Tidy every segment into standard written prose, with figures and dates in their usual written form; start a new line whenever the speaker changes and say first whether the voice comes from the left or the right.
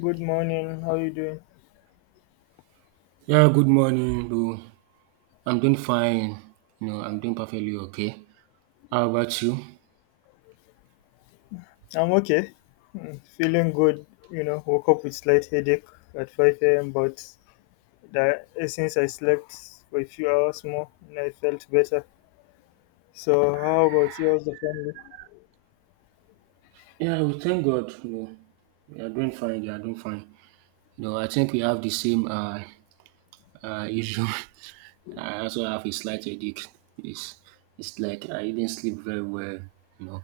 left: Good morning. How you doing?
right: Yeah, good morning, bro. I'm doing fine. You know, I'm doing perfectly okay. How about you?
left: I'm okay. Mm, feeling good. Woke up with slight headache at 5 a.m. But that since I slept for a few hours more, and I felt better. So, how about you? How's the family?
right: Yeah, we thank God. You know, we are doing fine. We are doing fine. You know, I think we have the same issue. I also have a slight headache. It's it's like I didn't sleep very well. You know,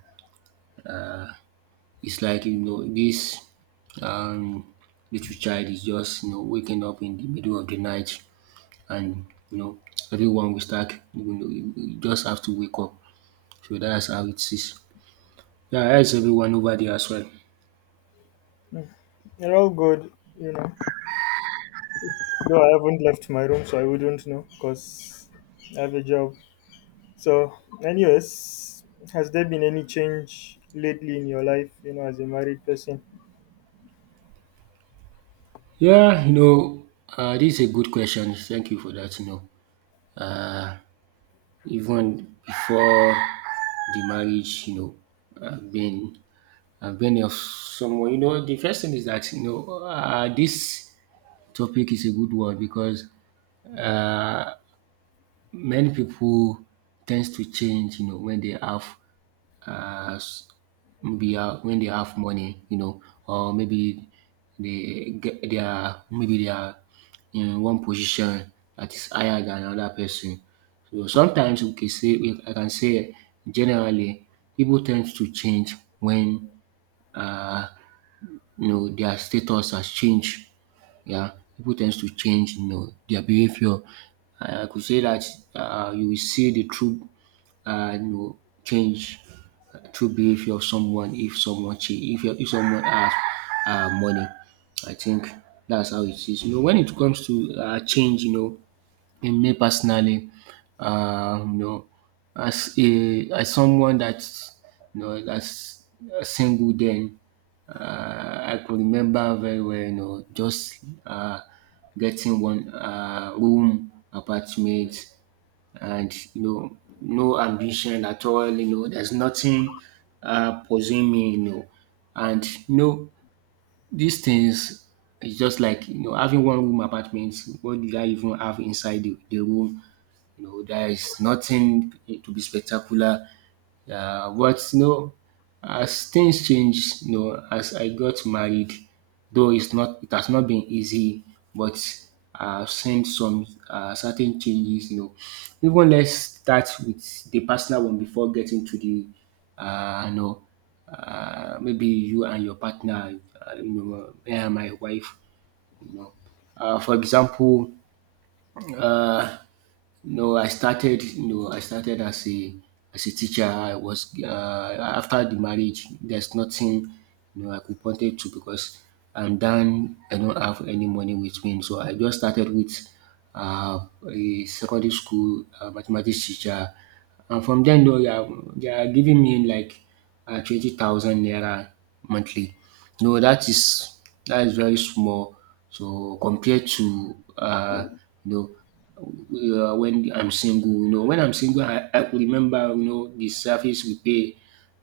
right: it's like you know this um little child is just you know waking up in the middle of the night, and you know everyone will start. You know, you just have to wake up. So that's how it is. Yeah, how is everyone over there as well?
left: Mm, they're all good. You know, though I haven't left my room, so I wouldn't know because I have a job. So, anyways, has there been any change lately in your life? You know, as a married person.
right: Yeah, you know, dis is a good question. Thank you for that, you know. uh, Even before the marriage, you know, I've been I've been of someone. You know, the first thing is that you know this topic is a good one because uh, many people tends to change, you know, when they have uh. maybe when they have money, you know, or maybe they get they are maybe they are in one position that is higher than another person. So sometimes we can say we- I can say generally people tend to change when uh, you know their status has changed. Yeah, people tend to change you know their behavior. I could say that you will see the true you know, change, true behavior of someone if someone change, if someone has money. I think that's how it is. You know, when it comes to change, you know, in me personally, you know, as someone that's you know that's single, then uh, I could remember very well, you know, just uh, getting one room apartment, and you know no ambition at all, you know there's nothing pursuing me, you know, and you know these things is just like you know having one room apartment. What do I even have inside the room? You know there is nothing to be spectacular. Yeah, but you know, as things change, you know, as I got married, though it has not been easy, but I've seen some certain changes, you know. Even let's start with the personal one before getting to the uh you know maybe you and your partner, you know, me and my wife, you know. For example, no, I started no, I started as a teacher. I was, after the marriage, there's nothing you know I could point it to because I'm done. I don't have any money with me, so I just started with a secondary school mathematics teacher, and from then, though, they are giving me like 20,000 naira monthly. No, that is very small. So compared to you know, when I'm single. You know, when I'm single, I could remember, you know, the service we pay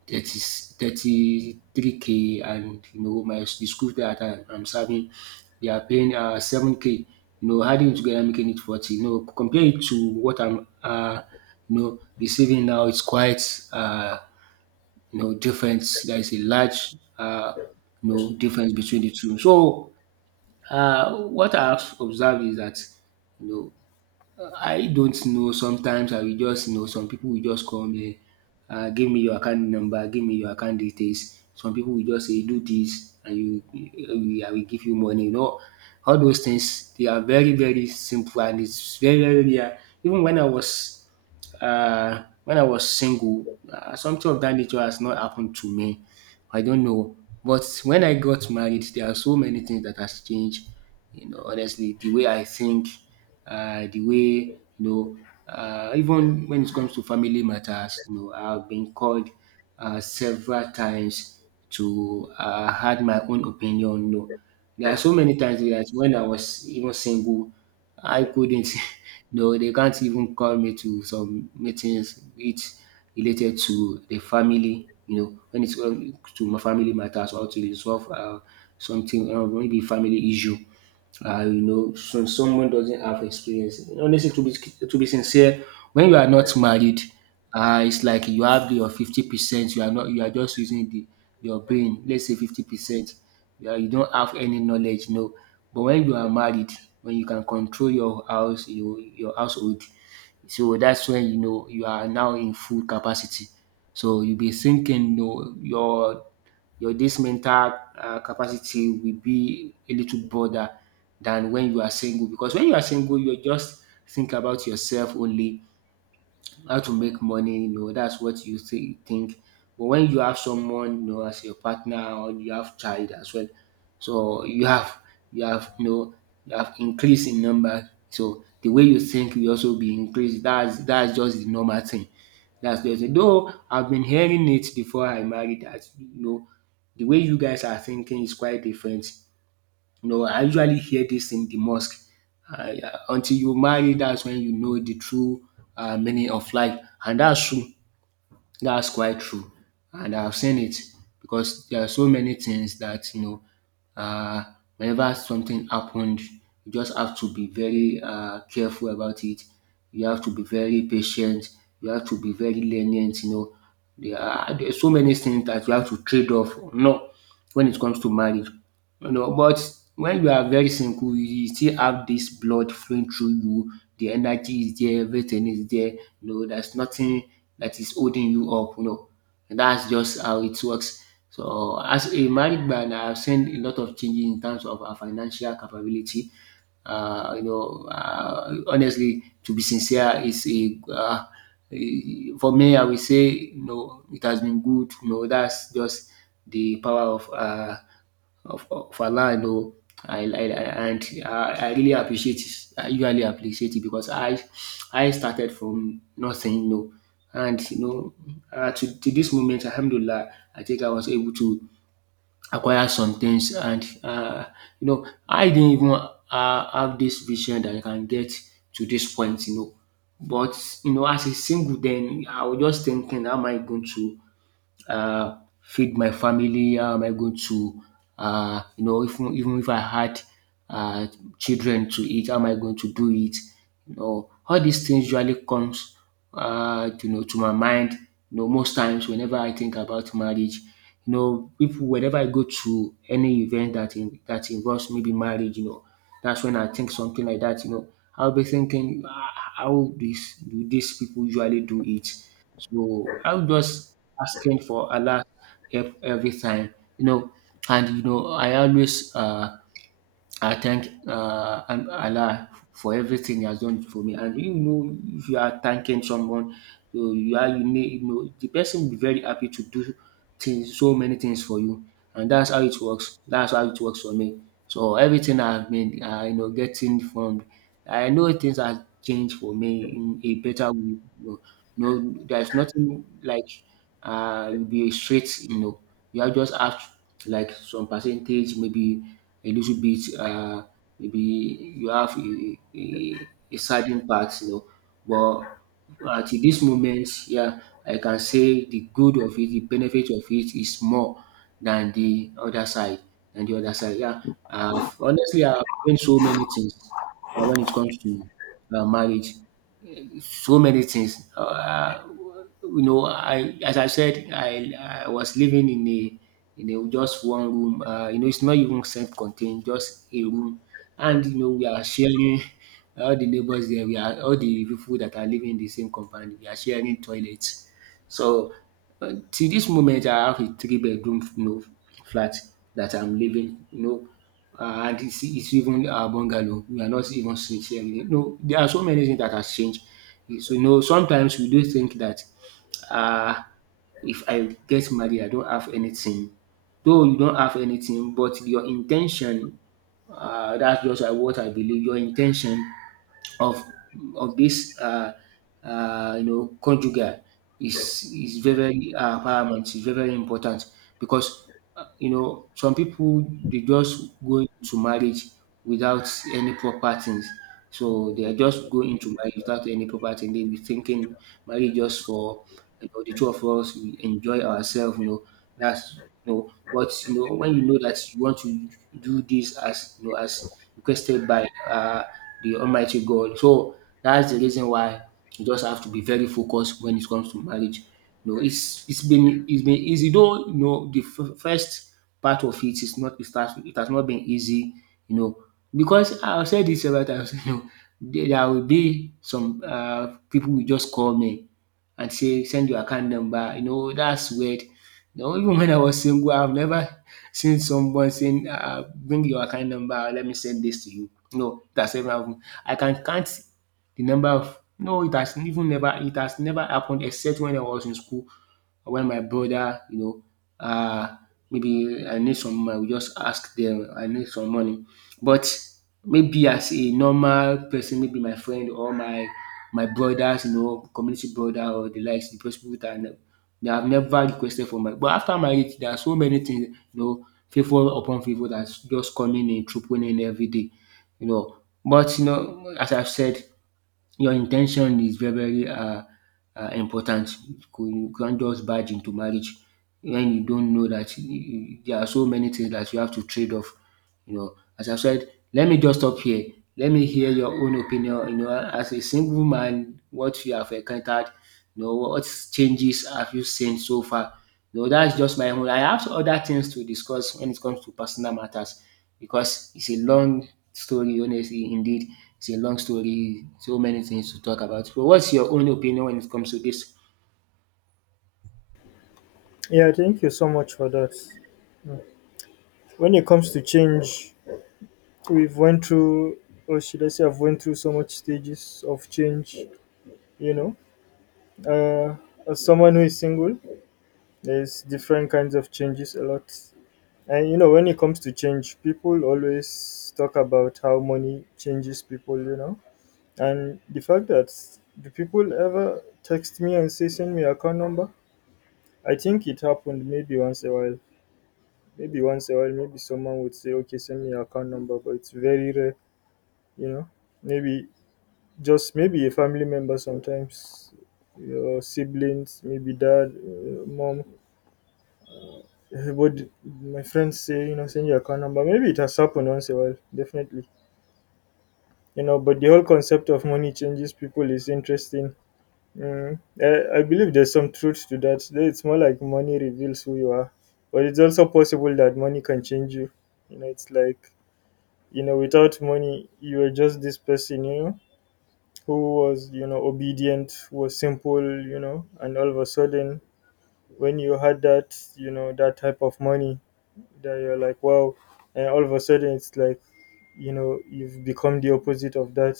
right: thirty three k, and, you know, my the school that I'm serving, they are paying 7K. You know, adding it together, making it 40. You know, compare it to what I'm, you know, receiving now, it's quite, uh, you know, difference. There is a large, you know, difference between the two. So, what I've observed is that, you know, I don't know. Sometimes I will just you know some people will just come me, give me your account number, give me your account details. Some people will just say do this and, you, I will give you money. You know, all those things they are very very simple, and it's very very rare. Even when I was single, something of that nature has not happened to me. I don't know. But when I got married, there are so many things that has changed. You know, honestly, the way I think, the way you know, even when it comes to family matters, you know, I've been called several times to had my own opinion. You know, there are so many times that when I was even single, I couldn't. No, they can't even call me to some meetings which related to the family, you know, when it's to my family matters, or to resolve something, maybe family issue. You know, so someone doesn't have experience. Honestly, to be sincere, when you are not married, it's like you have the your 50%. You are not. You are just using the your brain. Let's say 50%. Yeah, you don't have any knowledge. No, but when you are married, when you can control your house, your household, so that's when you know you are now in full capacity. So you be thinking, no, your this mental capacity will be a little broader than when you are single, because when you are single you just think about yourself only, how to make money. You know, that's what you think. But when you have someone, you know, as your partner, or you have child as well, so you know you have increase in number. So the way you think will also be increased. That's just the normal thing. That's just it. Though I've been hearing it before I married, that you know the way you guys are thinking is quite different. No, I usually hear this in the mosque. Yeah, until you marry, that's when you know the true meaning of life. And that's true. That's quite true. And I've seen it, because there are so many things that, you know, uh, whenever something happened, you just have to be very careful about it. You have to be very patient. You have to be very lenient. You know, there are so many things that you have to trade off. No, when it comes to marriage, you know. But when you are very single, you still have this blood flowing through you. The energy is there, everything is there. You know, there's nothing that is holding you up. You know, and that's just how it works. So, as a married man, I've seen a lot of changes in terms of our financial capability. You know, honestly, to be sincere, it's for me, I will say, you know, it has been good. You know, that's just the power of of Allah, I know. I really appreciate it. I usually appreciate it because I started from nothing, you know, and you know to this moment, Alhamdulillah, I think I was able to acquire some things, and you know, I didn't even have this vision that I can get to this point, you know. But you know, as a single, then I was just thinking, how am I going to uh, feed my family? How am I going to, you know, even if I had uh, children to eat, how am I going to do it? You know, all these things usually comes, you know, to my mind. You know, most times whenever I think about marriage, you know, people, whenever I go to any event that involves maybe marriage, you know, that's when I think something like that. You know, I'll be thinking, "Ah, how this do these people usually do it?" So I'm just asking for Allah's help every time, you know. And you know, I always I thank Allah for everything He has done for me. And you know, if you are thanking someone, you are you need you know the person will be very happy to do things, so many things for you. And that's how it works. That's how it works for me. So everything I've been, you know, getting from, I know things have changed for me in a better way, you know. No, there's nothing like you'll be straight, you know. You have just have like some percentage, maybe a little bit, maybe you have a certain part, you know. But at this moment, yeah, I can say the good of it, the benefit of it is more than the other side, than the other side. Yeah, I honestly, I've learned so many things when it comes to marriage, so many things. You know, I, as I said, I was living in a, just one room. You know, it's not even self-contained, just a room. And you know, we are sharing, all the neighbors there, we are all the people that are living in the same compound, we are sharing toilets. So till this moment, I have a three bedroom flat that I'm living. And it's even a bungalow. We are not even sharing. You know, there are so many things that has changed. So you know, sometimes we do think that uh, if I get married, I don't have anything. Though you don't have anything, but your intention, that's just what I believe. Your intention of of this conjugal is very very paramount. Is very very important because you know some people they just go into marriage without any proper things. So they are just going into marriage without any proper thing. They be thinking marriage just for you know the two of us we enjoy ourselves. You know that's no, but you know, when you know that you want to do this as you know as requested by the Almighty God, so that's the reason why you just have to be very focused when it comes to marriage. You know, it's been easy though. You know, the first part of it is not it has it has not been easy. You know, because I've said this several times. You know, there will be some people will just call me and say send your account number, you know that's weird. No, even when I was single, I've never seen someone saying, "Bring your account number, let me send this to you." No, that's never happened. I can count the number of, no, it has even never, it has never happened except when I was in school or when my brother, uh, maybe I need some money, we just ask them, I need some money. But maybe as a normal person, maybe my friend or my brothers, you know, community brother or the likes, the those people that I know, they have never requested for marriage. But after marriage, there are so many things, you know, favor upon favor that's just coming in, trooping in every day, you know. But you know, as I've said, your intention is very very important. You can't just barge into marriage when you don't know that there are so many things that you have to trade off. You know, as I said, let me just stop here. Let me hear your own opinion. You know, as a single man, what you have encountered, you know, what changes have you seen so far? You know, that's just my own. I have other things to discuss when it comes to personal matters because it's a long story, honestly, indeed it's a long story, so many things to talk about. So what's your own opinion when it comes to this?
left: Yeah, thank you so much for that. When it comes to change, we've went through or should I say I've went through so much stages of change. you know uh, as someone who is single, there's different kinds of changes a lot. And when it comes to change, people always talk about how money changes people. And the fact that, do people ever text me and say send me your account number? I think it happened maybe once a while. Maybe once a while, maybe someone would say okay send me your account number, but it's very rare. you know Maybe just maybe a family member sometimes, your siblings, maybe dad, mom. But my friends say, you know, send your account number. Maybe it has happened once in a while, definitely. You know, but the whole concept of money changes people is interesting. Mm. I believe there's some truth to that. Though it's more like money reveals who you are. But it's also possible that money can change you. You know, it's like, you know, without money, you are just this person, you know? Who was, you know, obedient, who was simple, you know, and all of a sudden when you had that, you know, that type of money, that you're like wow. And all of a sudden it's like, you know, you've become the opposite of that.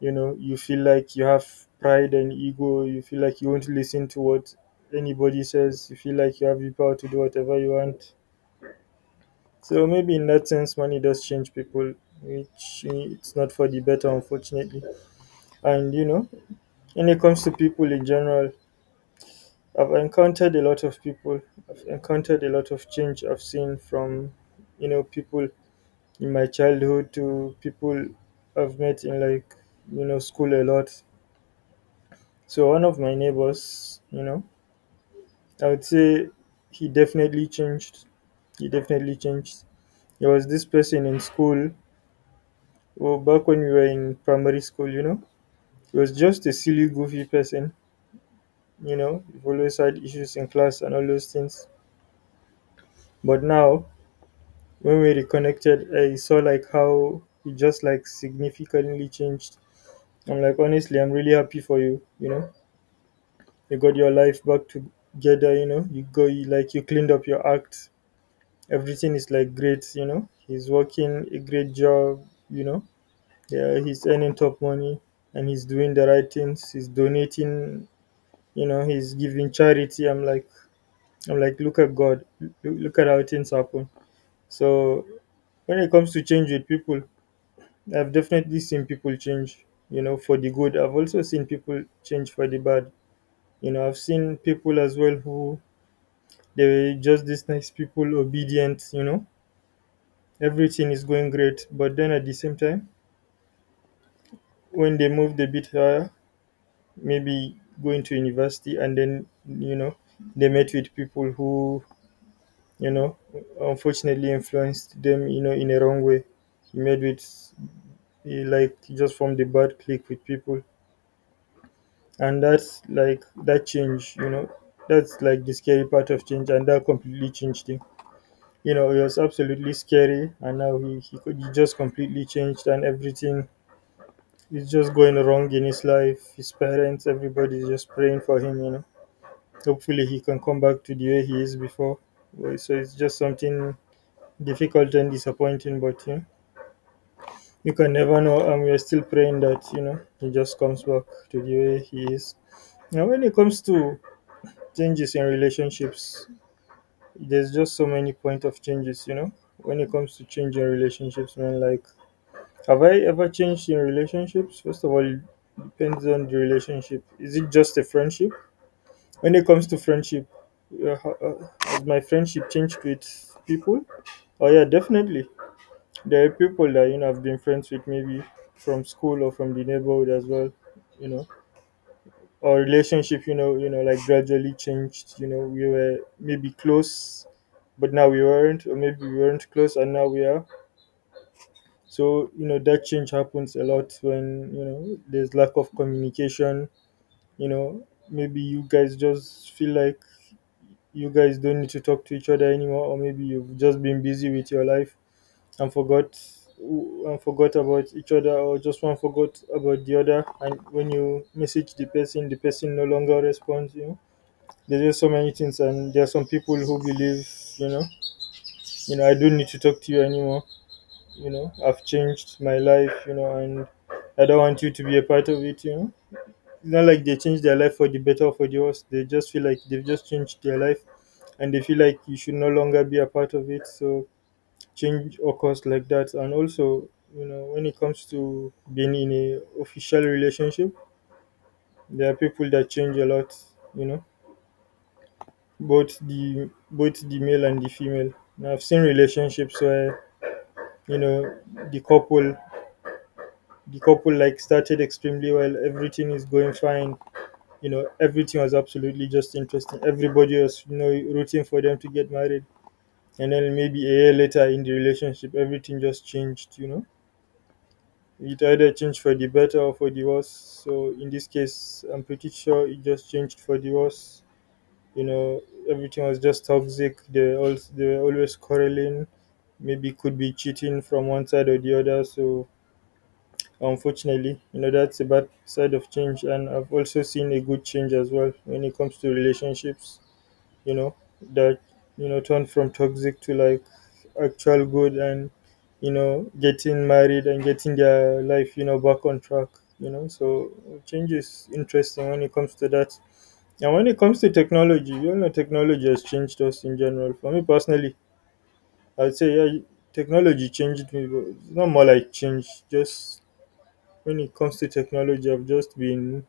left: You know, you feel like you have pride and ego, you feel like you won't listen to what anybody says, you feel like you have the power to do whatever you want. So maybe in that sense money does change people, which it's not for the better, unfortunately. And when it comes to people in general, I've encountered a lot of people. I've encountered a lot of change I've seen from, you know, people in my childhood to people I've met in, like, you know, school a lot. So one of my neighbors, you know, I would say he definitely changed. He definitely changed. There was this person in school, well, back when we were in primary school, you know, he was just a silly, goofy person, you know, he always had issues in class and all those things. But now, when we reconnected, I saw like how you just like significantly changed. I'm like, honestly, I'm really happy for you. You know, you got your life back together. You know, you cleaned up your act. Everything is like great. You know, he's working a great job. You know, yeah, he's earning top money and he's doing the right things. He's donating. You know, he's giving charity. I'm like, look at God. Look at how things happen. So when it comes to change with people, I've definitely seen people change, you know, for the good. I've also seen people change for the bad. You know, I've seen people as well who, they were just these nice people, obedient, you know, everything is going great. But then at the same time, when they moved a bit higher, maybe going to university, and then, you know, they met with people who, you know, unfortunately influenced them, you know, in a wrong way. You met with, he like, just from the bad click with people, and that's like that change, that's like the scary part of change, and that completely changed him. You know, it was absolutely scary, and now he just completely changed and everything is just going wrong in his life. His parents, everybody's just praying for him, you know, hopefully he can come back to the way he is before. Well, so it's just something difficult and disappointing, but you know, you can never know and we're still praying that, you know, he just comes back to the way he is. Now when it comes to changes in relationships, there's just so many point of changes. When it comes to change in relationships, man, like, have I ever changed in relationships? First of all, it depends on the relationship. Is it just a friendship? When it comes to friendship, has my friendship changed with people? Oh yeah, definitely. There are people that, you know, I've been friends with, maybe from school or from the neighborhood as well. you know our relationship, like gradually changed. You know, we were maybe close but now we weren't, or maybe we weren't close and now we are. So you know, that change happens a lot when, you know, there's lack of communication. You know, maybe you guys just feel like you guys don't need to talk to each other anymore, or maybe you've just been busy with your life and forgot, about each other, or just one forgot about the other, and when you message the person, the person no longer responds. You know, there's just so many things, and there are some people who believe, you know you know, I don't need to talk to you anymore. You know, I've changed my life, you know, and I don't want you to be a part of it. You know, it's not like they change their life for the better or for the worse, they just feel like they've just changed their life, and they feel like you should no longer be a part of it. So change occurs like that. And also, you know, when it comes to being in a official relationship, there are people that change a lot. You know, both the male and the female. And I've seen relationships where, you know, the couple the couple like started extremely well. Everything is going fine. You know, everything was absolutely just interesting. Everybody was, you know, rooting for them to get married, and then maybe a year later in the relationship, everything just changed. You know. It either changed for the better or for the worse. So in this case, I'm pretty sure it just changed for the worse. You know, everything was just toxic, they were always quarreling, maybe could be cheating from one side or the other. So unfortunately, you know, that's a bad side of change. And I've also seen a good change as well when it comes to relationships. You know, that, you know, turn from toxic to like actual good, and, you know, getting married and getting their life, you know, back on track. You know, so change is interesting when it comes to that. And when it comes to technology, you know, technology has changed us in general. For me personally, I'd say yeah, technology changed me, but it's not more like change. Just when it comes to technology, I've just been,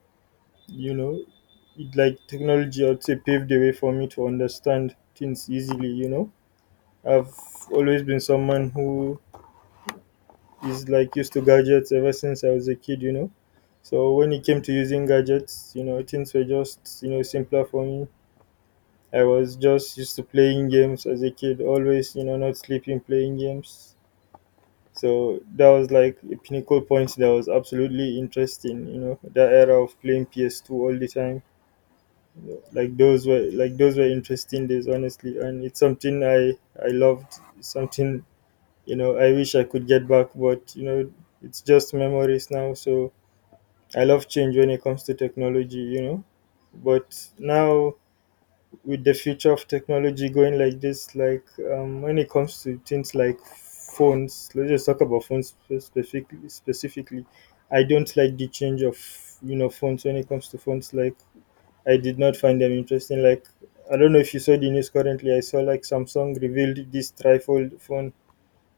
left: you know, it, like technology, I'd say paved the way for me to understand things easily. You know, I've always been someone who is like used to gadgets ever since I was a kid. You know, so when it came to using gadgets, you know, things were just, you know, simpler for me. I was just used to playing games as a kid, always, you know, not sleeping, playing games. So that was like a pinnacle point that was absolutely interesting, you know, that era of playing PS2 all the time. Those were interesting days, honestly, and it's something I loved, something, you know, I wish I could get back, but you know, it's just memories now. So I love change when it comes to technology, you know, but now with the future of technology going like this, like when it comes to things like phones, let's just talk about phones specifically. Specifically, I don't like the change of, you know, phones when it comes to phones. Like I did not find them interesting. Like I don't know if you saw the news currently. I saw like Samsung revealed this trifold phone,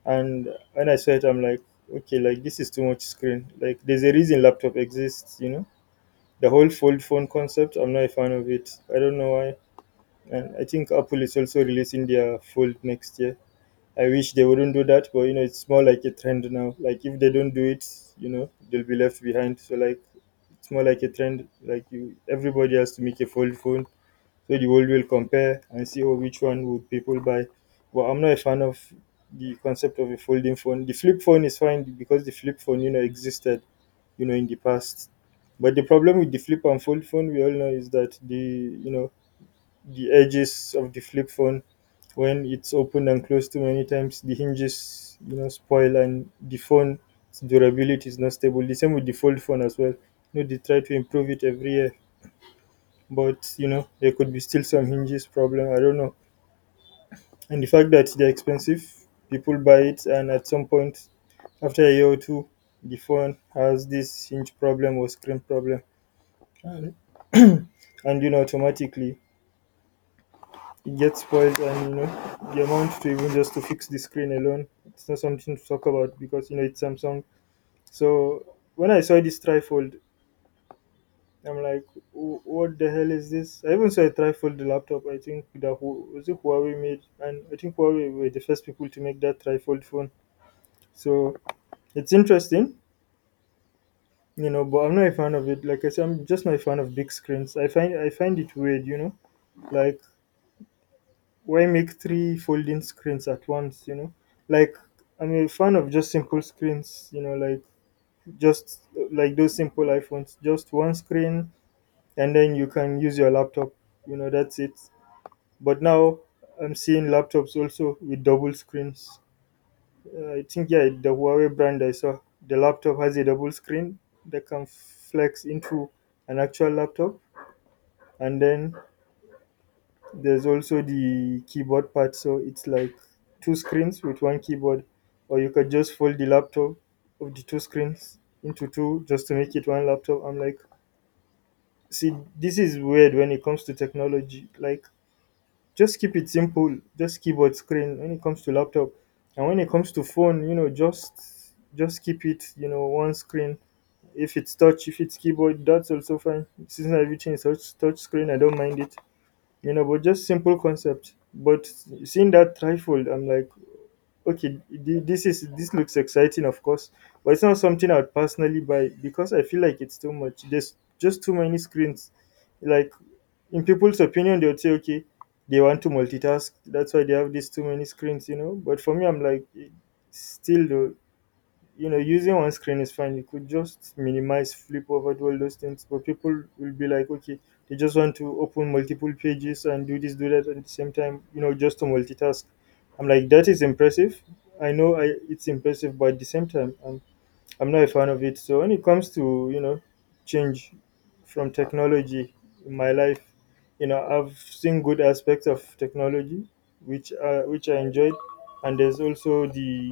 left: and when I saw it, I'm like, okay, like this is too much screen. Like there's a reason laptop exists. You know, the whole fold phone concept, I'm not a fan of it. I don't know why. And I think Apple is also releasing their Fold next year. I wish they wouldn't do that, but you know, it's more like a trend now. Like if they don't do it, you know, they'll be left behind. So it's more like a trend. Everybody has to make a Fold phone, so the world will compare and see oh which one would people buy. But I'm not a fan of the concept of a folding phone. The flip phone is fine because the flip phone, you know, existed, in the past. But the problem with the flip and fold phone, we all know, is that the you know the edges of the flip phone, when it's opened and closed too many times, the hinges, you know, spoil, and the phone durability is not stable. The same with the fold phone as well. You know, they try to improve it every year, but you know, there could be still some hinges problem, I don't know. And the fact that they're expensive, people buy it, and at some point, after a year or two, the phone has this hinge problem or screen problem, and, and you know automatically it gets spoiled, and you know the amount to even just to fix the screen alone, it's not something to talk about because you know it's Samsung. So when I saw this trifold, I'm like, What the hell is this?" I even saw a trifold laptop. I think that was it Huawei made? And I think Huawei were the first people to make that trifold phone. So it's interesting, you know, but I'm not a fan of it. Like I said, I'm just not a fan of big screens. I find it weird, you know. Like, why make three folding screens at once, you know? Like, I'm a fan of just simple screens, you know, like just like those simple iPhones, just one screen, and then you can use your laptop, you know, that's it. But now I'm seeing laptops also with double screens. I think, yeah, the Huawei brand I saw, the laptop has a double screen that can flex into an actual laptop, and then there's also the keyboard part, so it's like two screens with one keyboard, or you could just fold the laptop of the two screens into two just to make it one laptop. I'm like, see, this is weird when it comes to technology. Like, just keep it simple, just keyboard screen when it comes to laptop, and when it comes to phone, you know, just keep it, you know, one screen. If it's touch, if it's keyboard, that's also fine. Since everything is touch screen, I don't mind it. You know, but just simple concept. But seeing that trifold, I'm like, okay, this is this looks exciting, of course, but it's not something I'd personally buy because I feel like it's too much. There's just too many screens. Like, in people's opinion, they would say, okay, they want to multitask. That's why they have these too many screens, you know. But for me, I'm like, eh, still, though, you know, using one screen is fine. You could just minimize, flip over, do all those things. But people will be like, okay, they just want to open multiple pages and do this, do that at the same time, you know, just to multitask. I'm like, that is impressive. I know it's impressive, but at the same time, I'm not a fan of it. So when it comes to you know change from technology in my life, you know I've seen good aspects of technology, which I enjoyed, and there's also the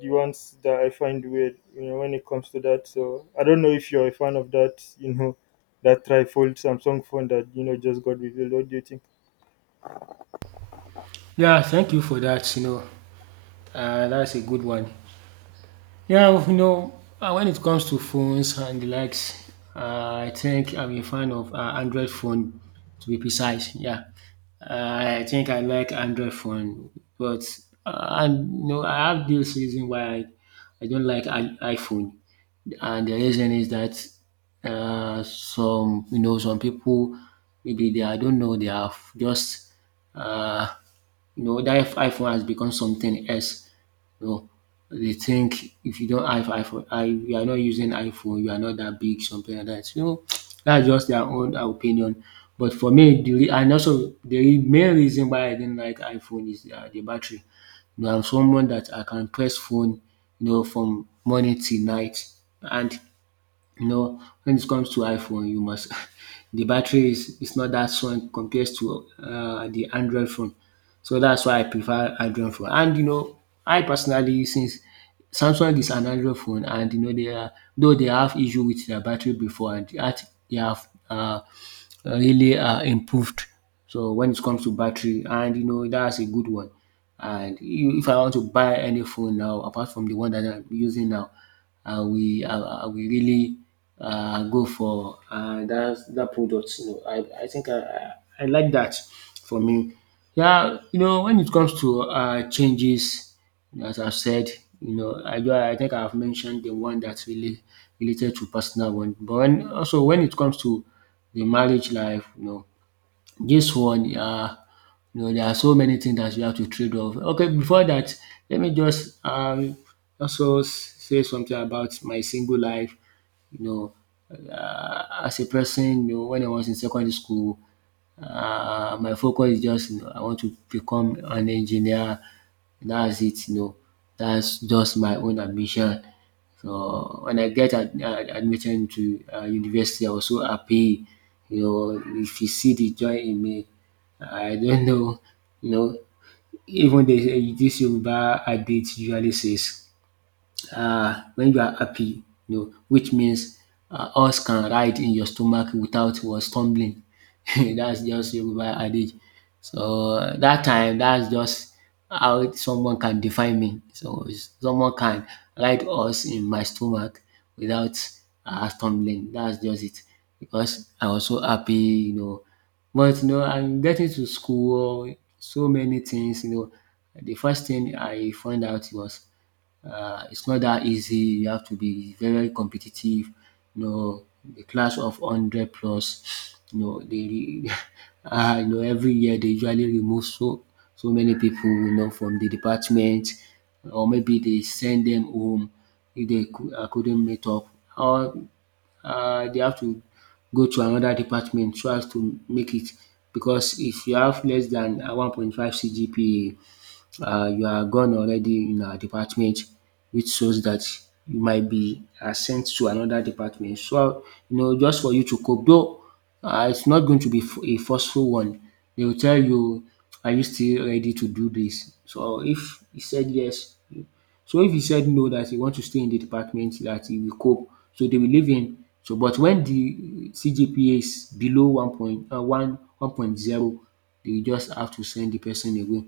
left: ones that I find weird. You know when it comes to that. So I don't know if you're a fan of that. You know that trifold Samsung phone that you know just got revealed. What do you think?
right: Yeah, thank you for that, you know, that's a good one. Yeah, well, you know, when it comes to phones and the likes, I think I'm a fan of Android phone, to be precise. Yeah, I think I like Android phone, but and you know, I have this reason why I don't like iPhone, and the reason is that some you know some people maybe they I don't know they have just uh, you know that iPhone has become something else. No, they think if you don't have iPhone, I you are not using iPhone, you are not that big, something like that. You know, that's just their own opinion. But for me, and also the main reason why I didn't like iPhone is the battery. You know, I'm someone that I can press phone, you know, from morning till night, and you know, when it comes to iPhone, you must the battery is not that strong compared to the Android phone. So that's why I prefer Android phone. And you know, I personally, since Samsung is an Android phone, and you know they are, though they have issue with their battery before, and that they have really improved. So when it comes to battery, and you know that's a good one. And if I want to buy any phone now, apart from the one that I'm using now, I will really go for that product. You know, I think I like that for me. Yeah, you know, when it comes to changes, as I've said, you know, I think I've mentioned the one that's really related to personal one, but when, also when it comes to the marriage life, you know, this one you know there are so many things that you have to trade off. Okay, before that let me just also say something about my single life. You know, as a person, you know, when I was in secondary school, my focus is just, you know, I want to become an engineer. That's it, you know. That's just my own ambition. So when I get admitted into university, I was so happy. You know, if you see the joy in me, I don't know. You know, even the, this Yoruba adage usually says when you are happy, you know, which means horse can ride in your stomach without was stumbling. That's just Yoruba adage. So that time, that's just how someone can define me. Someone can ride horse in my stomach without stumbling. That's just it. Because I was so happy, you know. But you know, I'm getting to school, so many things, you know. The first thing I found out was it's not that easy. You have to be very competitive, you know, a class of 100 plus, you know, they you know, every year they usually remove so many people, you know, from the department or maybe they send them home if they couldn't meet up or they have to go to another department so as to make it because if you have less than 1.5 CGPA, you are gone already in our department, which shows that you might be sent to another department. So, you know, just for you to cope, though it's not going to be a forceful one. They will tell you, are you still ready to do this? So, if he said yes, so if he said no, that he wants to stay in the department, that he will cope, so they will leave him. So, but when the CGPA is below 1.1, 1.0, they will just have to send the person away.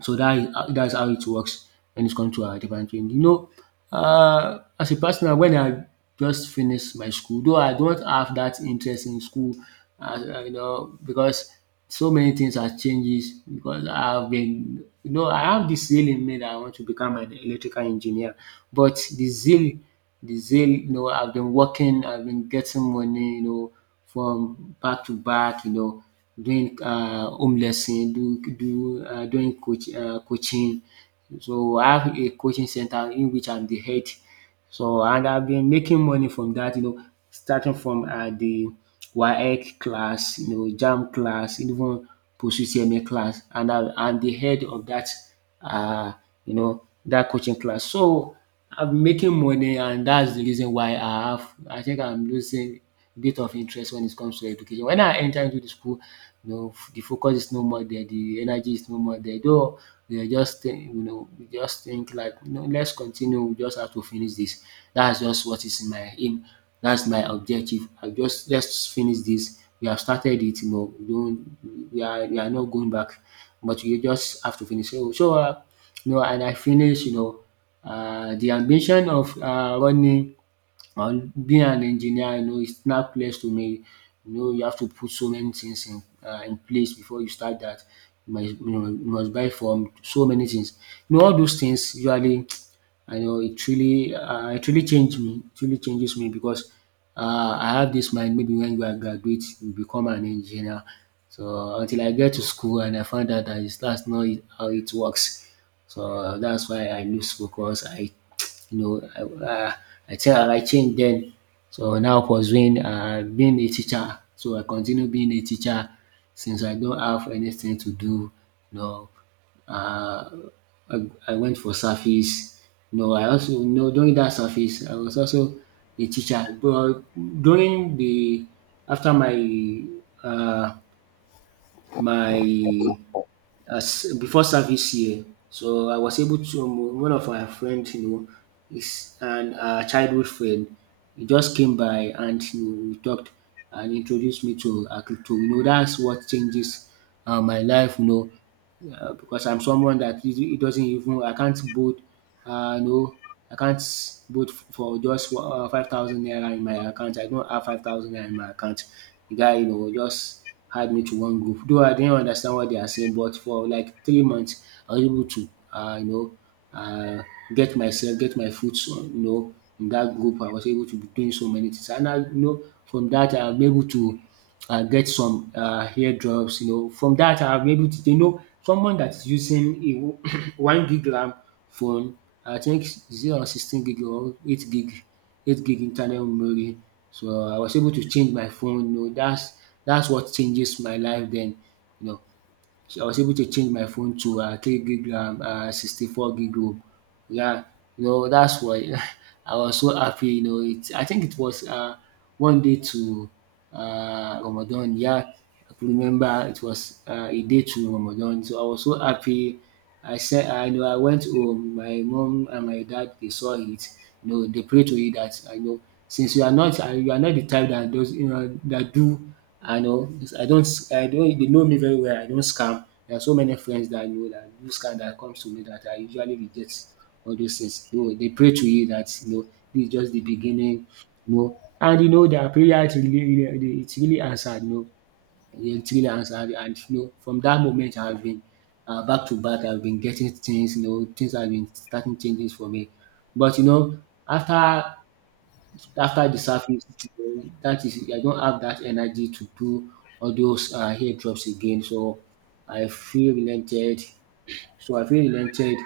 right: So that is that's how it works when it comes to our different training. You know, as a personal when I just finish my school, though I don't have that interest in school as you know because so many things are changes because I have been you know I have this zeal in me that I want to become an electrical engineer, but the zeal you know I've been working, I've been getting money you know from back to back you know doing home lesson, doing do doing coaching. So I have a coaching center in which I'm the head. So and I've been making money from that. You know, starting from the WAEC class, you know JAMB class, even positioning class, and I'm the head of that, uh, you know, that coaching class. So I'm making money, and that's the reason why I have, I think I'm losing a bit of interest when it comes to education. When I enter into the school, you know, the focus is no more there, the energy is no more there. Though we are just think, you know, we just think like, you know, let's continue, we just have to finish this. That's just what is in my aim. That's my objective. I just let's finish this, you have started it, but you are not going back, but you just have to finish. So you know, and I finished, you know, the ambition of running and being an engineer, you know, it's not clears to me, you know, you have to put so many things in place before you start that. You must, you know, you must buy from so many things. You know, all those things usually, I know it really changed me. It really changes me because I have this mind. Maybe when you are graduate, you become an engineer. So until I get to school and I found out that that's not how it works. So that's why I lose focus. I you know, I tell her I changed then. So now pursuing being a teacher. So I continue being a teacher since I don't have anything to do. You know, uh, I, I went for service. I also, during that service I was also a teacher. But during the, after my, uh, my, as before service year. So I was able to, one of my friends, is an childhood friend. He just came by, and, we talked and introduced me to crypto. That's what changes my life. Yeah, because I'm someone that, it doesn't even, I can't boot, no, I can't boot for just 5,000 naira in my account. I don't have 5,000 naira in my account. The guy, just had me to one group. Though I didn't understand what they are saying, but for like 3 months, I was able to, uh, get myself, get my foot on, in that group. I was able to be doing so many things, and I, from that, I'm able to, and get some eardrops. From that, I've been able to, someone that is using a 1 gig RAM phone. I think 0 16 gig, or 8 gig, internal memory. So I was able to change my phone, that's dats what changes my life then, you know. So, I was able to change my phone to 3 gig RAM and 64 gig ROM. Yeah, that's why I was so happy. You know, it I think it was one day to Ramadan. Yeah, I could remember it was a day to Ramadan. So I was so happy. I said, I know, I went home, my mom and my dad, they saw it, they pray to it that, I know, since you are not, you are not the type that does, that do, I know, I don't I don't, they know me very well, I don't scam. There are so many friends that I know that do scam that comes to me that I usually reject all those things. They pray to you that, this is just the beginning, And, their prayers really, really, it's really answered, thrillers, and, from that moment I have been, back to back, I have been getting things, things have been starting changes for me. But, after, the surface, dat is, I don't have that energy to do all those hair drops again. So, I feel relented I feel relented.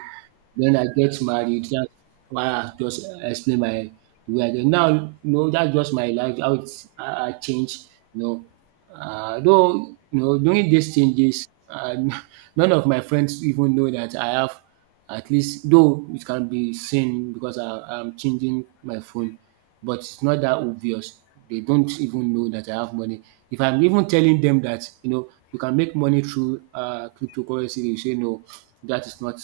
right: Den I get married, dats why I just explain my, the way I get now, dats just my life, how I change, you know though, during these changes, none of my friends even know that I have, at least, though it can be seen because, I'm changing my phone, but it's not that obvious. They don't even know that I have money. If I'm even telling them that, you can make money through cryptocurrency, they say, no, that is not,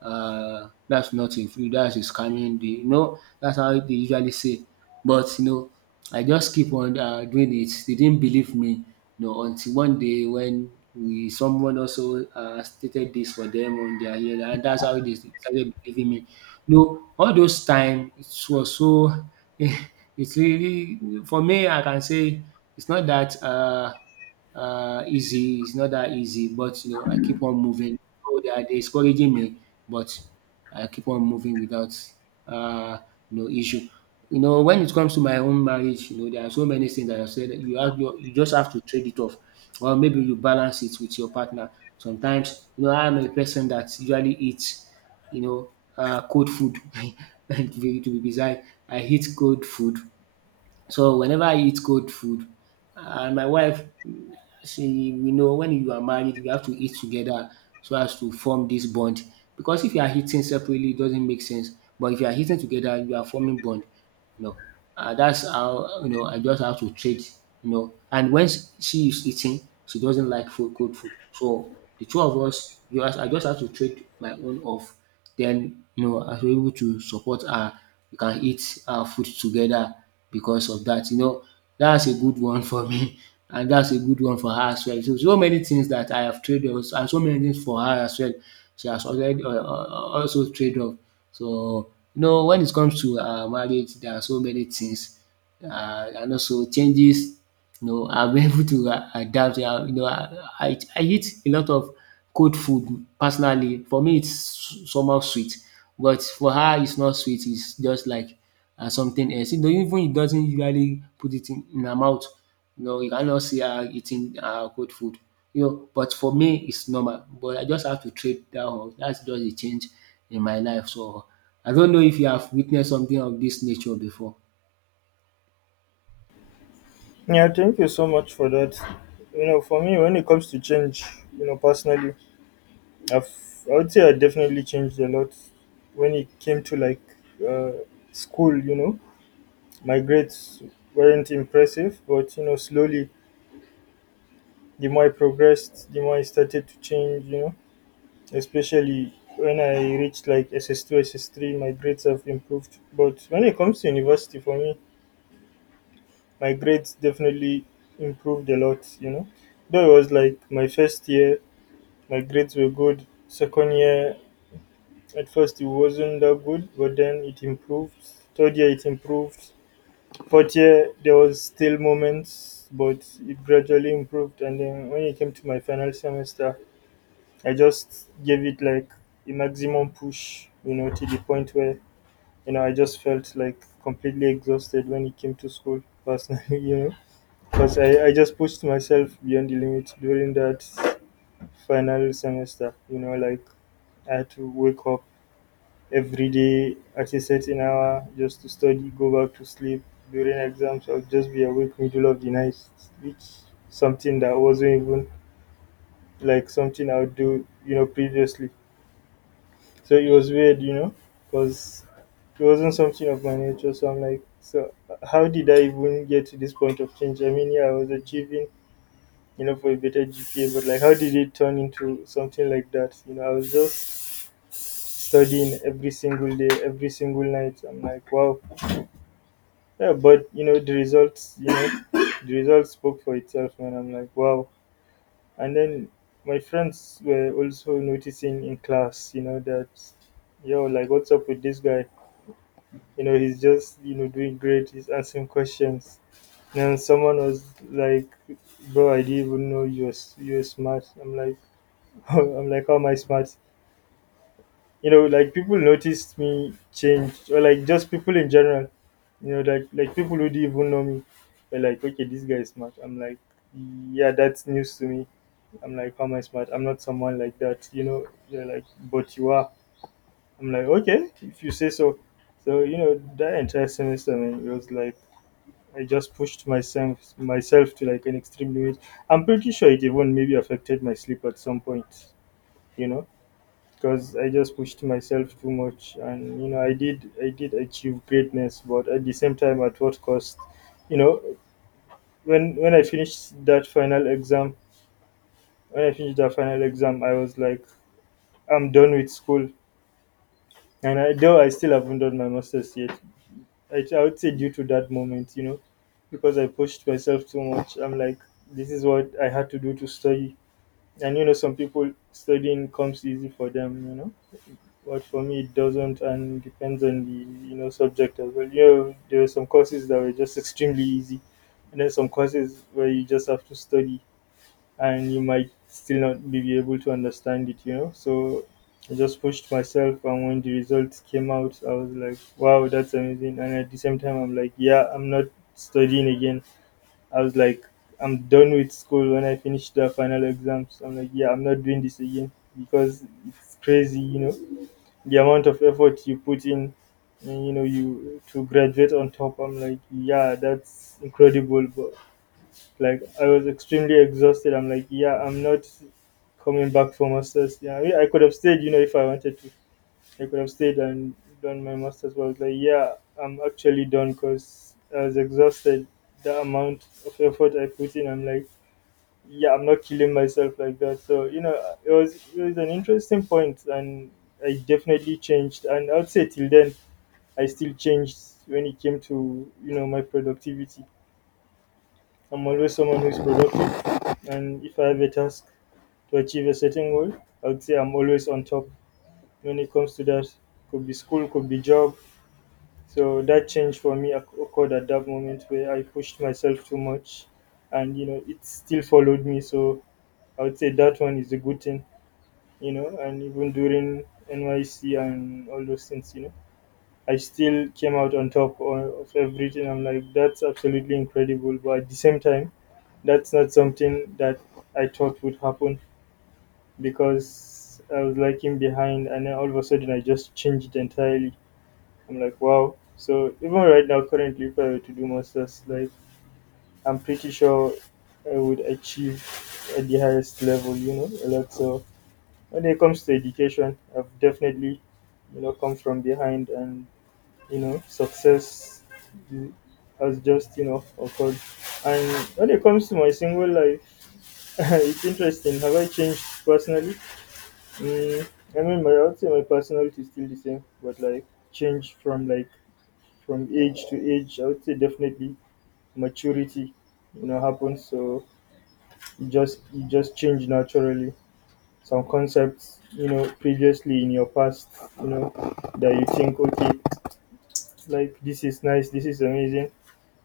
right: that's not a free, that's a scamming. They, that's how they usually say. But, I just keep on doing it. They didn't believe me, until one day when we, someone also stated this for them on their ear, and that's how they started believing me. You know all those time it was so it's really, for me, I can say, it's not that easy. It's not that easy, but, I keep on moving. Oh, they are discouraging me, but I keep on moving without uh, no issue. When it comes to my own marriage, there are so many things that I said, that you have your, you just have to trade it off, or maybe you balance it with your partner. Sometimes, I'm a person that usually eats, you know, cold food. To be, to be precise, I eat cold food. So whenever I eat cold food, and my wife, she, we know, when you are married you have to eat together, so as to form this bond, because if you are eating separately, it doesn't make sense, but if you are eating together, you are forming bond, you know and that's how, I just have to trade, And when, she is eating, she doesn't like food, cold food. So the two of us, you as I just have to trade my own off. Then, I was able to support her. We can eat our food together because of that. That's a good one for me, and that's a good one for her as well. So so many things that I have traded, and so many things for her as well. She has already, also traded off. So, when it comes to marriage, there are so many things, and also changes. I am able to adapt. I eat a lot of cold food personally. For me, it's somehow sweet, but for her, it's not sweet. It's just like, something else. Even it doesn't usually put it in her mouth. You cannot see her eating, cold food. But for me, it's normal. But I just have to trade that off. That's just a change in my life. So I don't know if you have witnessed something of this nature before.
left: Yeah, thank you so much for that. You know, for me, when it comes to change, you know, personally, I've, I would say I definitely changed a lot when it came to like uh, school. You know, my grades weren't impressive, but you know, slowly the more I progressed, the more I started to change. You know, especially when I reached like SS2, SS3, my grades have improved. But when it comes to university, for me, my grades definitely improved a lot. You know, though it was like my first year, my grades were good. Second year, at first it wasn't that good, but then it improved. Third year it improved. Fourth year there was still moments, but it gradually improved. And then when it came to my final semester, I just gave it like a maximum push, you know, to the point where you know I just felt like completely exhausted when it came to school personally, you know, because I just pushed myself beyond the limit during that final semester, you know, like I had to wake up every day at a certain hour just to study, go back to sleep. During exams, I'll just be awake middle of the night, which something that wasn't even like something I would do, you know, previously. So it was weird, you know, because it wasn't something of my nature. So I'm like, so how did I even get to this point of change? I mean, yeah, I was achieving, you know, for a better GPA, but like, how did it turn into something like that? You know, I was just studying every single day, every single night. I'm like, wow. Yeah, but you know the results. You know the results spoke for itself, man. I'm like, wow. And then my friends were also noticing in class, you know, that yo, like, what's up with this guy? You know, he's just you know doing great. He's answering questions. And someone was like, bro, I didn't even know you were smart. I'm like, I'm like, how am I smart? You know, like people noticed me change, or like just people in general, you know, like people who didn't even know me, were like, okay, this guy is smart. I'm like, yeah, that's news to me. I'm like, how am I smart? I'm not someone like that, you know. They're like, but you are. I'm like, okay, if you say so. So you know, that entire semester, man, it was like I just pushed myself to like an extreme limit. I'm pretty sure it even maybe affected my sleep at some point, you know because I just pushed myself too much, and you know I did achieve greatness, but at the same time, at what cost? You know, when I finished that final exam, I was like, I'm done with school, and though I still haven't done my masters yet, I would say due to that moment, you know, because I pushed myself too much, I'm like, this is what I had to do to study, and you know, some people studying comes easy for them, you know. But for me, it doesn't, and depends on the you know subject as well. You know, there are some courses that were just extremely easy, and then some courses where you just have to study, and you might still not be able to understand it. You know, so I just pushed myself, and when the results came out, I was like, "Wow, that's amazing!" And at the same time, I'm like, "Yeah, I'm not studying again." I was like, "I'm done with school when I finish the final exams." I'm like, "Yeah, I'm not doing this again," because it's crazy, you know, the amount of effort you put in, and you know you to graduate on top. I'm like, yeah, that's incredible, but like I was extremely exhausted. I'm like, yeah, I'm not coming back for masters. Yeah, I mean, I could have stayed, you know, if I wanted to. I could have stayed and done my masters, but I was like, yeah, I'm actually done because I was exhausted. The amount of effort I put in, I'm like, yeah, I'm not killing myself like that. So you know, it was an interesting point, and I definitely changed. And I'd say till then, I still changed when it came to you know my productivity. I'm always someone who's productive, and if I have a task to achieve a certain goal, I'd say I'm always on top when it comes to that. Could be school, could be job. So that change for me occurred at that moment where I pushed myself too much, and you know it still followed me. So I would say that one is a good thing, you know, and even during NYC and all those things, you know, I still came out on top of everything. I'm like, that's absolutely incredible. But at the same time, that's not something that I thought would happen because I was lagging behind, and then all of a sudden I just changed entirely. I'm like, wow. So even right now, currently, if I were to do masters, like I'm pretty sure I would achieve at the highest level, you know, a lot. So when it comes to education, I've definitely, you know, come from behind, and you know, success ju- has just, you know, occurred. And when it comes to my single life, it's interesting. Have I changed personally? Mm, I mean, my I would say my personality is still the same, but like change from like from age to age, I would say definitely maturity, you know, happens. So you just change naturally. Some concepts you know previously in your past, you know, that you think, okay, like this is nice, this is amazing,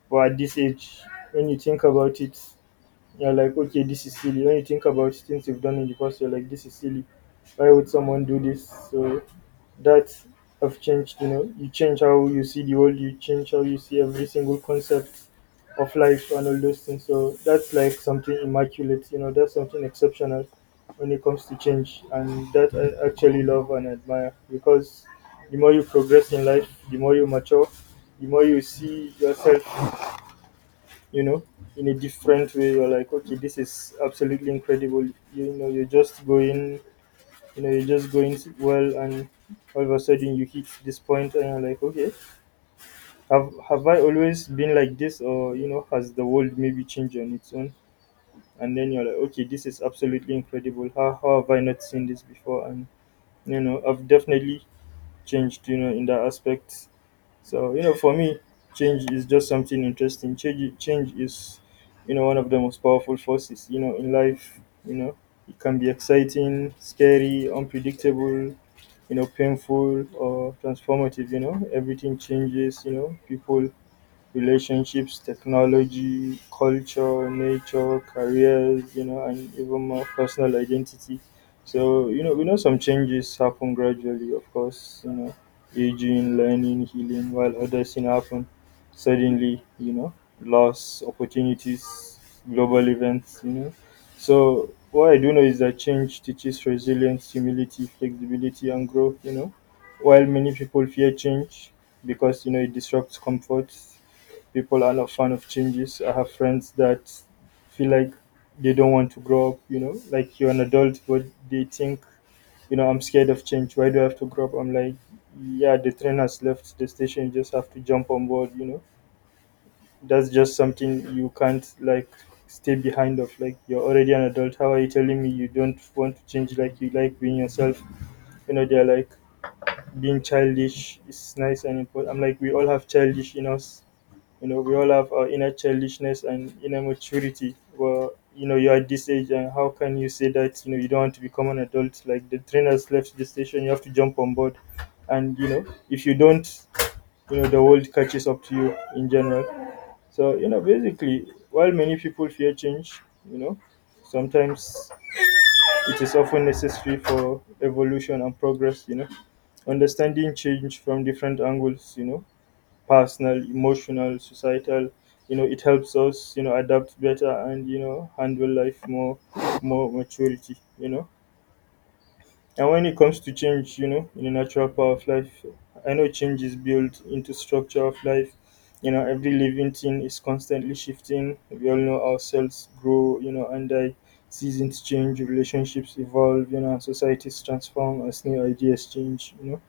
left: but at this age, when you think about it, you're like, okay, this is silly. When you think about things you've done in the past, you're like, this is silly, why would someone do this? So that have changed. You know, you change how you see the world, you change how you see every single concept of life and all those things. So that's like something immaculate, you know, that's something exceptional when it comes to change, and that I actually love and admire because the more you progress in life, the more you mature, the more you see yourself, you know, in a different way. You're like, okay, this is absolutely incredible. you know you're just going you know, you're just going well, and all of a sudden you hit this point, and you're like, okay, have I always been like this, or you know, has the world maybe changed on its own? And then you're like, okay, this is absolutely incredible. How have I not seen this before? And you know, I've definitely changed, you know, in that aspect. So you know, for me, change is just something interesting. Change is, you know, one of the most powerful forces, you know, in life. You know, it can be exciting, scary, unpredictable. You know, painful or transformative. You know, everything changes. You know, people, relationships, technology, culture, nature, careers, you know, and even more personal identity. So, you know, we know some changes happen gradually, of course, you know, aging, learning, healing, while others, you know, happen suddenly, you know, loss, opportunities, global events, you know. So, what I do know is that change teaches resilience, humility, flexibility, and growth, you know. While many people fear change because, you know, it disrupts comfort, people are not fan of changes. I have friends that feel like they don't want to grow up, you know, like you're an adult, but they think, you know, I'm scared of change. Why do I have to grow up? I'm like, yeah, the train has left the station. You just have to jump on board, you know. That's just something you can't, like, stay behind of. Like, you're already an adult. How are you telling me you don't want to change? Like, you like being yourself. You know, they're like, being childish is nice and important. I'm like, we all have childish in us. You know, we all have our inner childishness and inner maturity. Well, you know, you're at this age, and how can you say that, you know, you don't want to become an adult? Like, the train has left the station, you have to jump on board. And, you know, if you don't, you know, the world catches up to you in general. So, you know, basically, while many people fear change, you know, sometimes it is often necessary for evolution and progress, you know, understanding change from different angles, you know, personal, emotional, societal. You know, it helps us, you know, adapt better, and you know handle life more maturity. You know, and when it comes to change, you know, in the natural power of life, I know change is built into structure of life. You know, every living thing is constantly shifting. We all know ourselves grow, you know, and die. Seasons change, relationships evolve, you know, and societies transform as new ideas change. You know,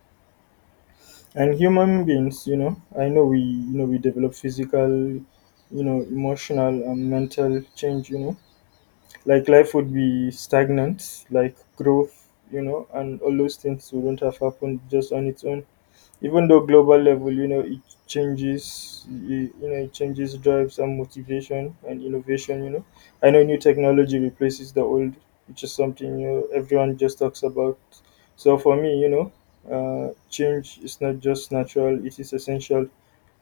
left: and human beings, you know, I know we, you know, we develop physical, you know, emotional and mental change, you know, like life would be stagnant, like growth, you know, and all those things wouldn't have happened just on its own. Even though global level, you know, it changes you. You know, it changes drives and motivation and innovation. You know, I know new technology replaces the old, which is something you know everyone just talks about. So for me, you know, change is not just natural, it is essential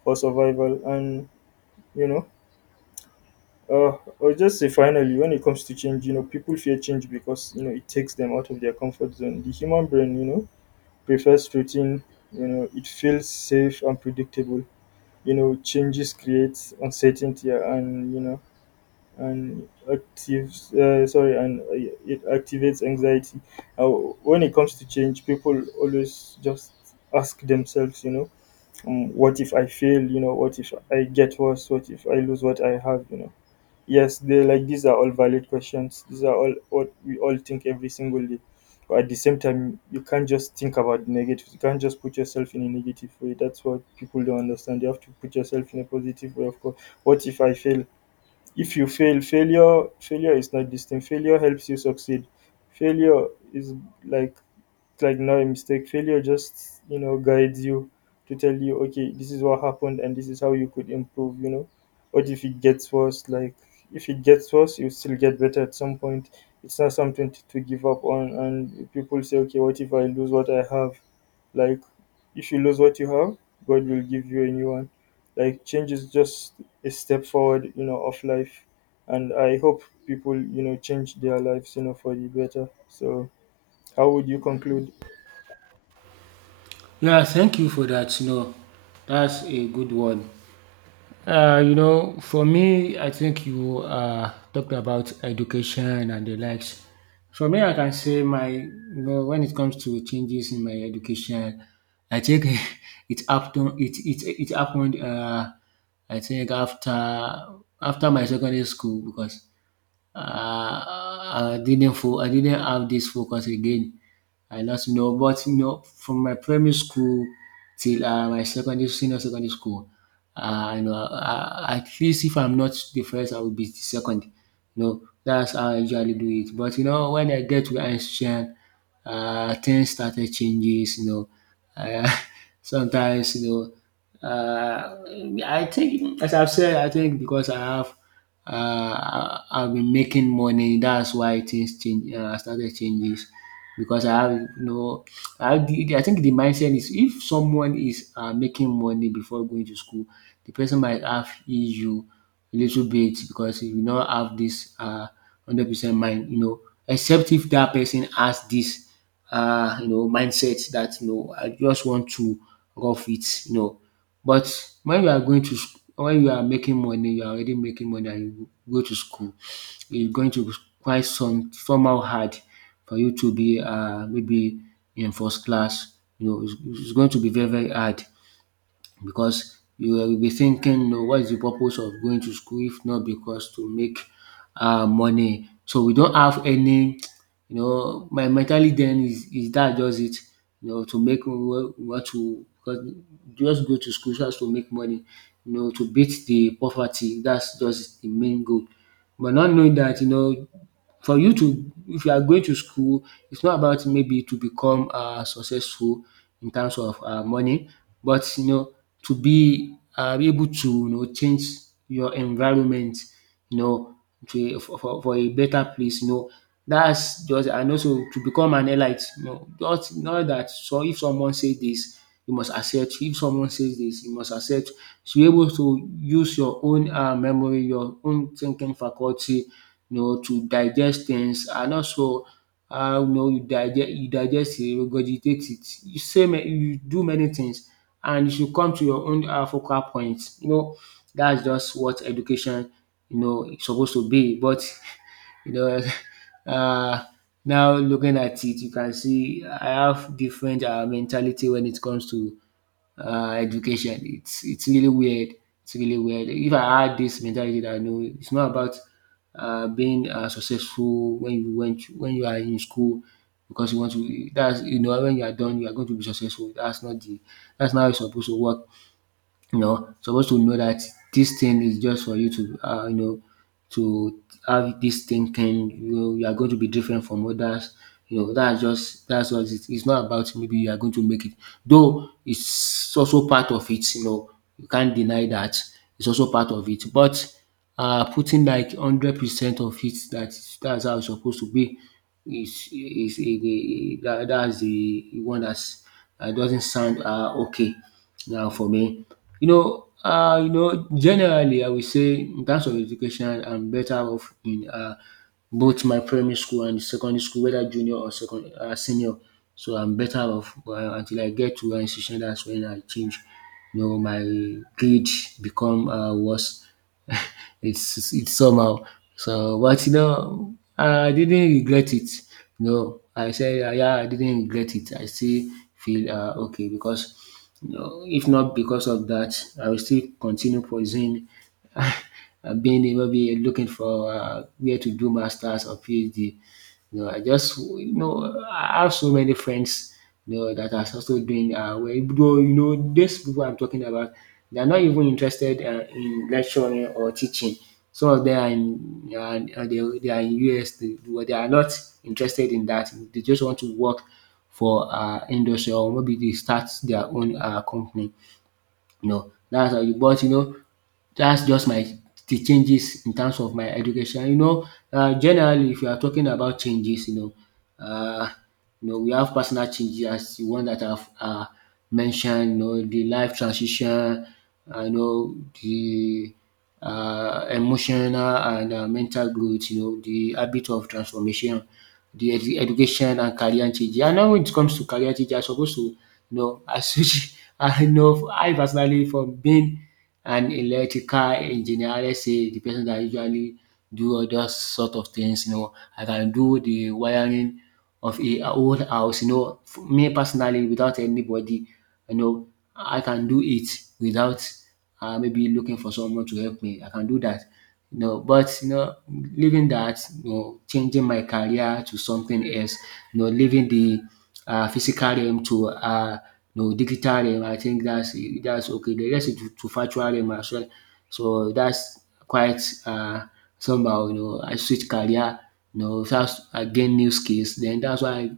left: for survival. And you know, or just say finally, when it comes to change, you know, people fear change because you know it takes them out of their comfort zone. The human brain, you know, prefers routine. You know, it feels safe and predictable. You know, changes creates uncertainty, and you know, and actives sorry and it activates anxiety. When it comes to change, people always just ask themselves, you know, what if I fail, you know, what if I get worse, what if I lose what I have, you know. Yes, they like these are all valid questions. These are all what we all think every single day. But at the same time, you can't just think about the negative. You can't just put yourself in a negative way. That's what people don't understand. You have to put yourself in a positive way. Of course, what if I fail? If you fail, failure is not this thing. Failure helps you succeed. Failure is like like not a mistake. Failure just, you know, guides you to tell you, okay, this is what happened and this is how you could improve, you know. What if it gets worse? Like, if it gets worse, you still get better at some point. It's not something to give up on. And people say, okay, what if I lose what I have? Like, if you lose what you have, God will give you a new one. Like, change is just a step forward, you know, of life. And I hope people, you know, change their lives, you know, for the better. So, how would you conclude?
right: Yeah, thank you for that. That's a good one. For me, I think you, talked about education and the likes. For me, I can say my, when it comes to changes in my education, I think it happened. It happened. I think, after, my secondary school, because, I didn't, I didn't have this focus again. I lost, but, from my primary school till my secondary, senior secondary school, at least, if I'm not the first, I will be the second. That's how I usually do it. But, when I get to Einstein, things started changes. Uh, sometimes. Uh, I think, as I've said, I think because I have, I've been making money. That's why things change. Started changes because I have, I have the, I think the mindset is, if someone is, making money before going to school, the person might have issue a little bit, because you not have this 100% mind. Except if that person has this mindset that, I just want to rough it, But when you are going to, when you are making money, you are already making money and you go to school, it's going to be quite, somehow hard for you to be, maybe in first class. You know, it's, it's going to be very, very hard, because you will be thinking, "No, what is the purpose of going to school if not because to make money, so we don't have any, my mentality then is that, just it, to make, we want to, because just go to school just to make money, to beat the poverty, that's just the main goal. But not knowing that, for you to, if you are going to school, it's not about maybe to become successful, in terms of money, but, to be able to, change your environment, you know to, a for a better place. That's just, and also to become an elite, just not that. So if someone say this, you must accept. If someone says this, you must accept. To be able to use your own memory, your own thinking faculty, to digest things, and also how, you digest, you digest it, regurgitate it. You say, you do many things, and you should come to your own focal point. That's just what education, is supposed to be. But you know uh, now looking at it, you can see I have different mentality when it comes to education. It's really weird. It's really weird. If I had this mentality that no, it's not about being successful when you went when you are in school because you want to. That's, you know, when you are done, you are going to be successful. That's not how it's supposed to work, you know, supposed to know that this thing is just for you to, you know, to have this thinking. You know, you are going to be different from others. That's what it is. It's not about maybe you are going to make it. Though it's also part of it. You know, you can't deny that it's also part of it. But putting like 100% of it, that that's how it's supposed to be is that's the one that's, that doesn't sound okay. Now for me, generally I will say, in terms of education, I'm better off in both my primary school and secondary school, whether junior or second senior. So I'm better off until I get to one institution, that's when I change. You know, my grade become worse. It's somehow. So, but you know, I didn't regret it. No, I said, yeah, I didn't regret it. I still feel okay because no, if not because of that, I will still continue pursuing, uh, being, maybe looking for where to do masters or PhD. You know, I have so many friends, you know, that are also doing well, though, you know, these people I'm talking about, they are not even interested in lecturing or teaching. Some of them are in they are in US. They, well, they are not interested in that. They just want to work for industry, or maybe they start their own company, you know. Dats how you but you know That's just my, the changes in terms of my education. You know, generally, if you are talking about changes, um you know, we have personal changes as de one that I've mentioned, you know, de life transition, you know the emotional and mental growth, you know, the habit of transformation, de education and career changes. And now, when it comes to career changes, I suppose to you know, I switch I know I personally, from being an electrical engineer, let's say the person that usually do all those sort of things, you know, I can do the wiring of a whole house, you know, me personally, without anybody, you know, I can do it without maybe looking for someone to help me. I can do that, you know. But you know, leaving that, you know, changing my career to something else, you know, leaving the physical realm to no, digital realm, I think that's okay. The rest is to virtual realm as well. So that's quite uh, somehow, you know, I switch career, you know, that's, I gain new skills. Then that's why I,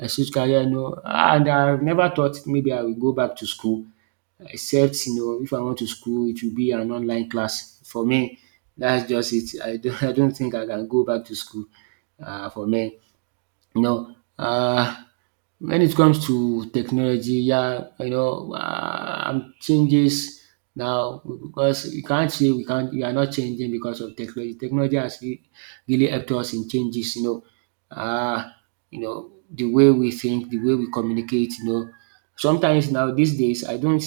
right: I switch career, you know. And I've never thought maybe I will go back to school, except, you know, if I want to school, it will be an online class. For me, that's just it. I don't, I don't think I can go back to school, for me. You know, when it comes to technology, yeah, you know, changes now, because you can't say we can't, we are not changing because of technology. Technology has really helped us in changes, you know. Um you know, the way we think, the way we communicate, you know, sometimes now these days, I don't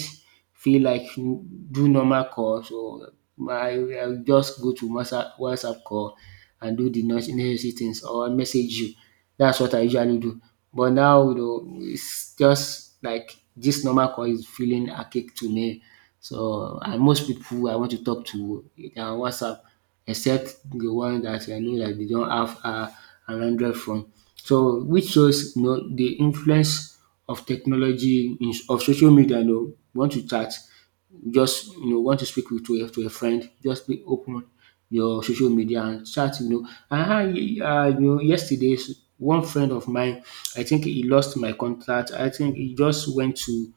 right: feel like do normal call, so I will just go to WhatsApp call and do the necessary things or message you. That's what I usually do. But now, you know, it's just like this normal call is feeling archaic to me. So, and most people I want to talk to, they are on WhatsApp, except the one that I know that they don't have an Android phone. So, which shows, you know, the influence of technology, in of social media. You know, want to chat, just, you know, want to speak with, to a, to a friend, just be open your social media and chat, you know. And I, you know, yesterday, one friend of mine, I think he lost my contact. I think he just went to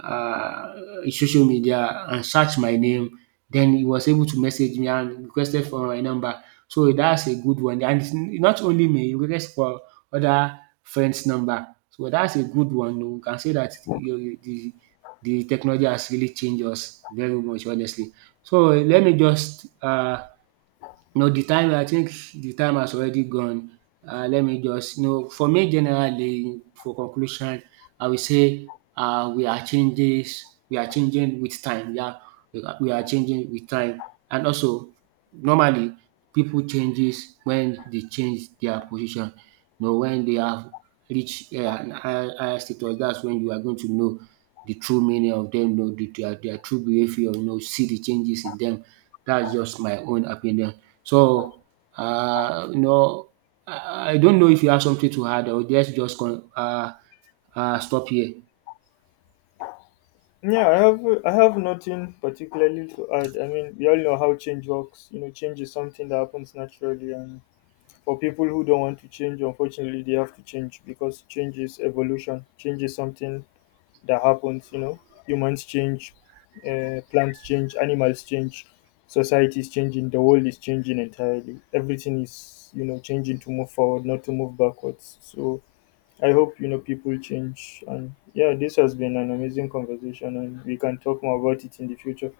right: uh, social media and search my name. Then he was able to message me and requested for my number. So that's a good one. And it's not only me, he requested for other friends' number. So that's a good one. We can say that you, the technology has really changed us very much, honestly. So let me just no, the time, I think the time has already gone. Let me just, you know, for me, generally, for conclusion, I will say, we are changes we are changing with time. Yeah, we are changing with time, and also normally people changes when they change their position. You know, when they have reach an higher higher status, that's when you are going to know the true meaning of them, know the, their true behaviour, you know, see the changes in them. That's just my own opinion. So you know, I don't know if you have something to add, or let's just con stop here.
left: Yeah, I have nothing particularly to add. I mean, we all know how change works. You know, change is something that happens naturally, and for people who don't want to change, unfortunately, they have to change because change is evolution. Change is something that happens. You know, humans change, plants change, animals change, society is changing, the world is changing entirely. Everything is you know changing to move forward, not to move backwards. So I hope you know people change. And yeah, this has been an amazing conversation, and we can talk more about it in the future.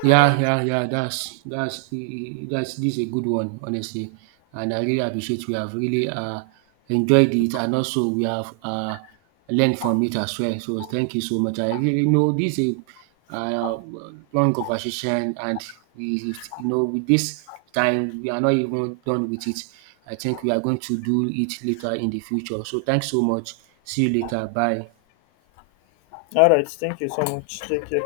right: Yeah, yeah, yeah. That's e- e- that's this is a good one, honestly. And I really appreciate, we have really enjoyed it, and also we have learned from it as well. So thank you so much. I really know this is a long conversation, and we, you know, with this time, we are not even done with it. I think we are going to do it later in the future. So thanks so much. See you later. Bye.
left: All right, thank you so much. Take care.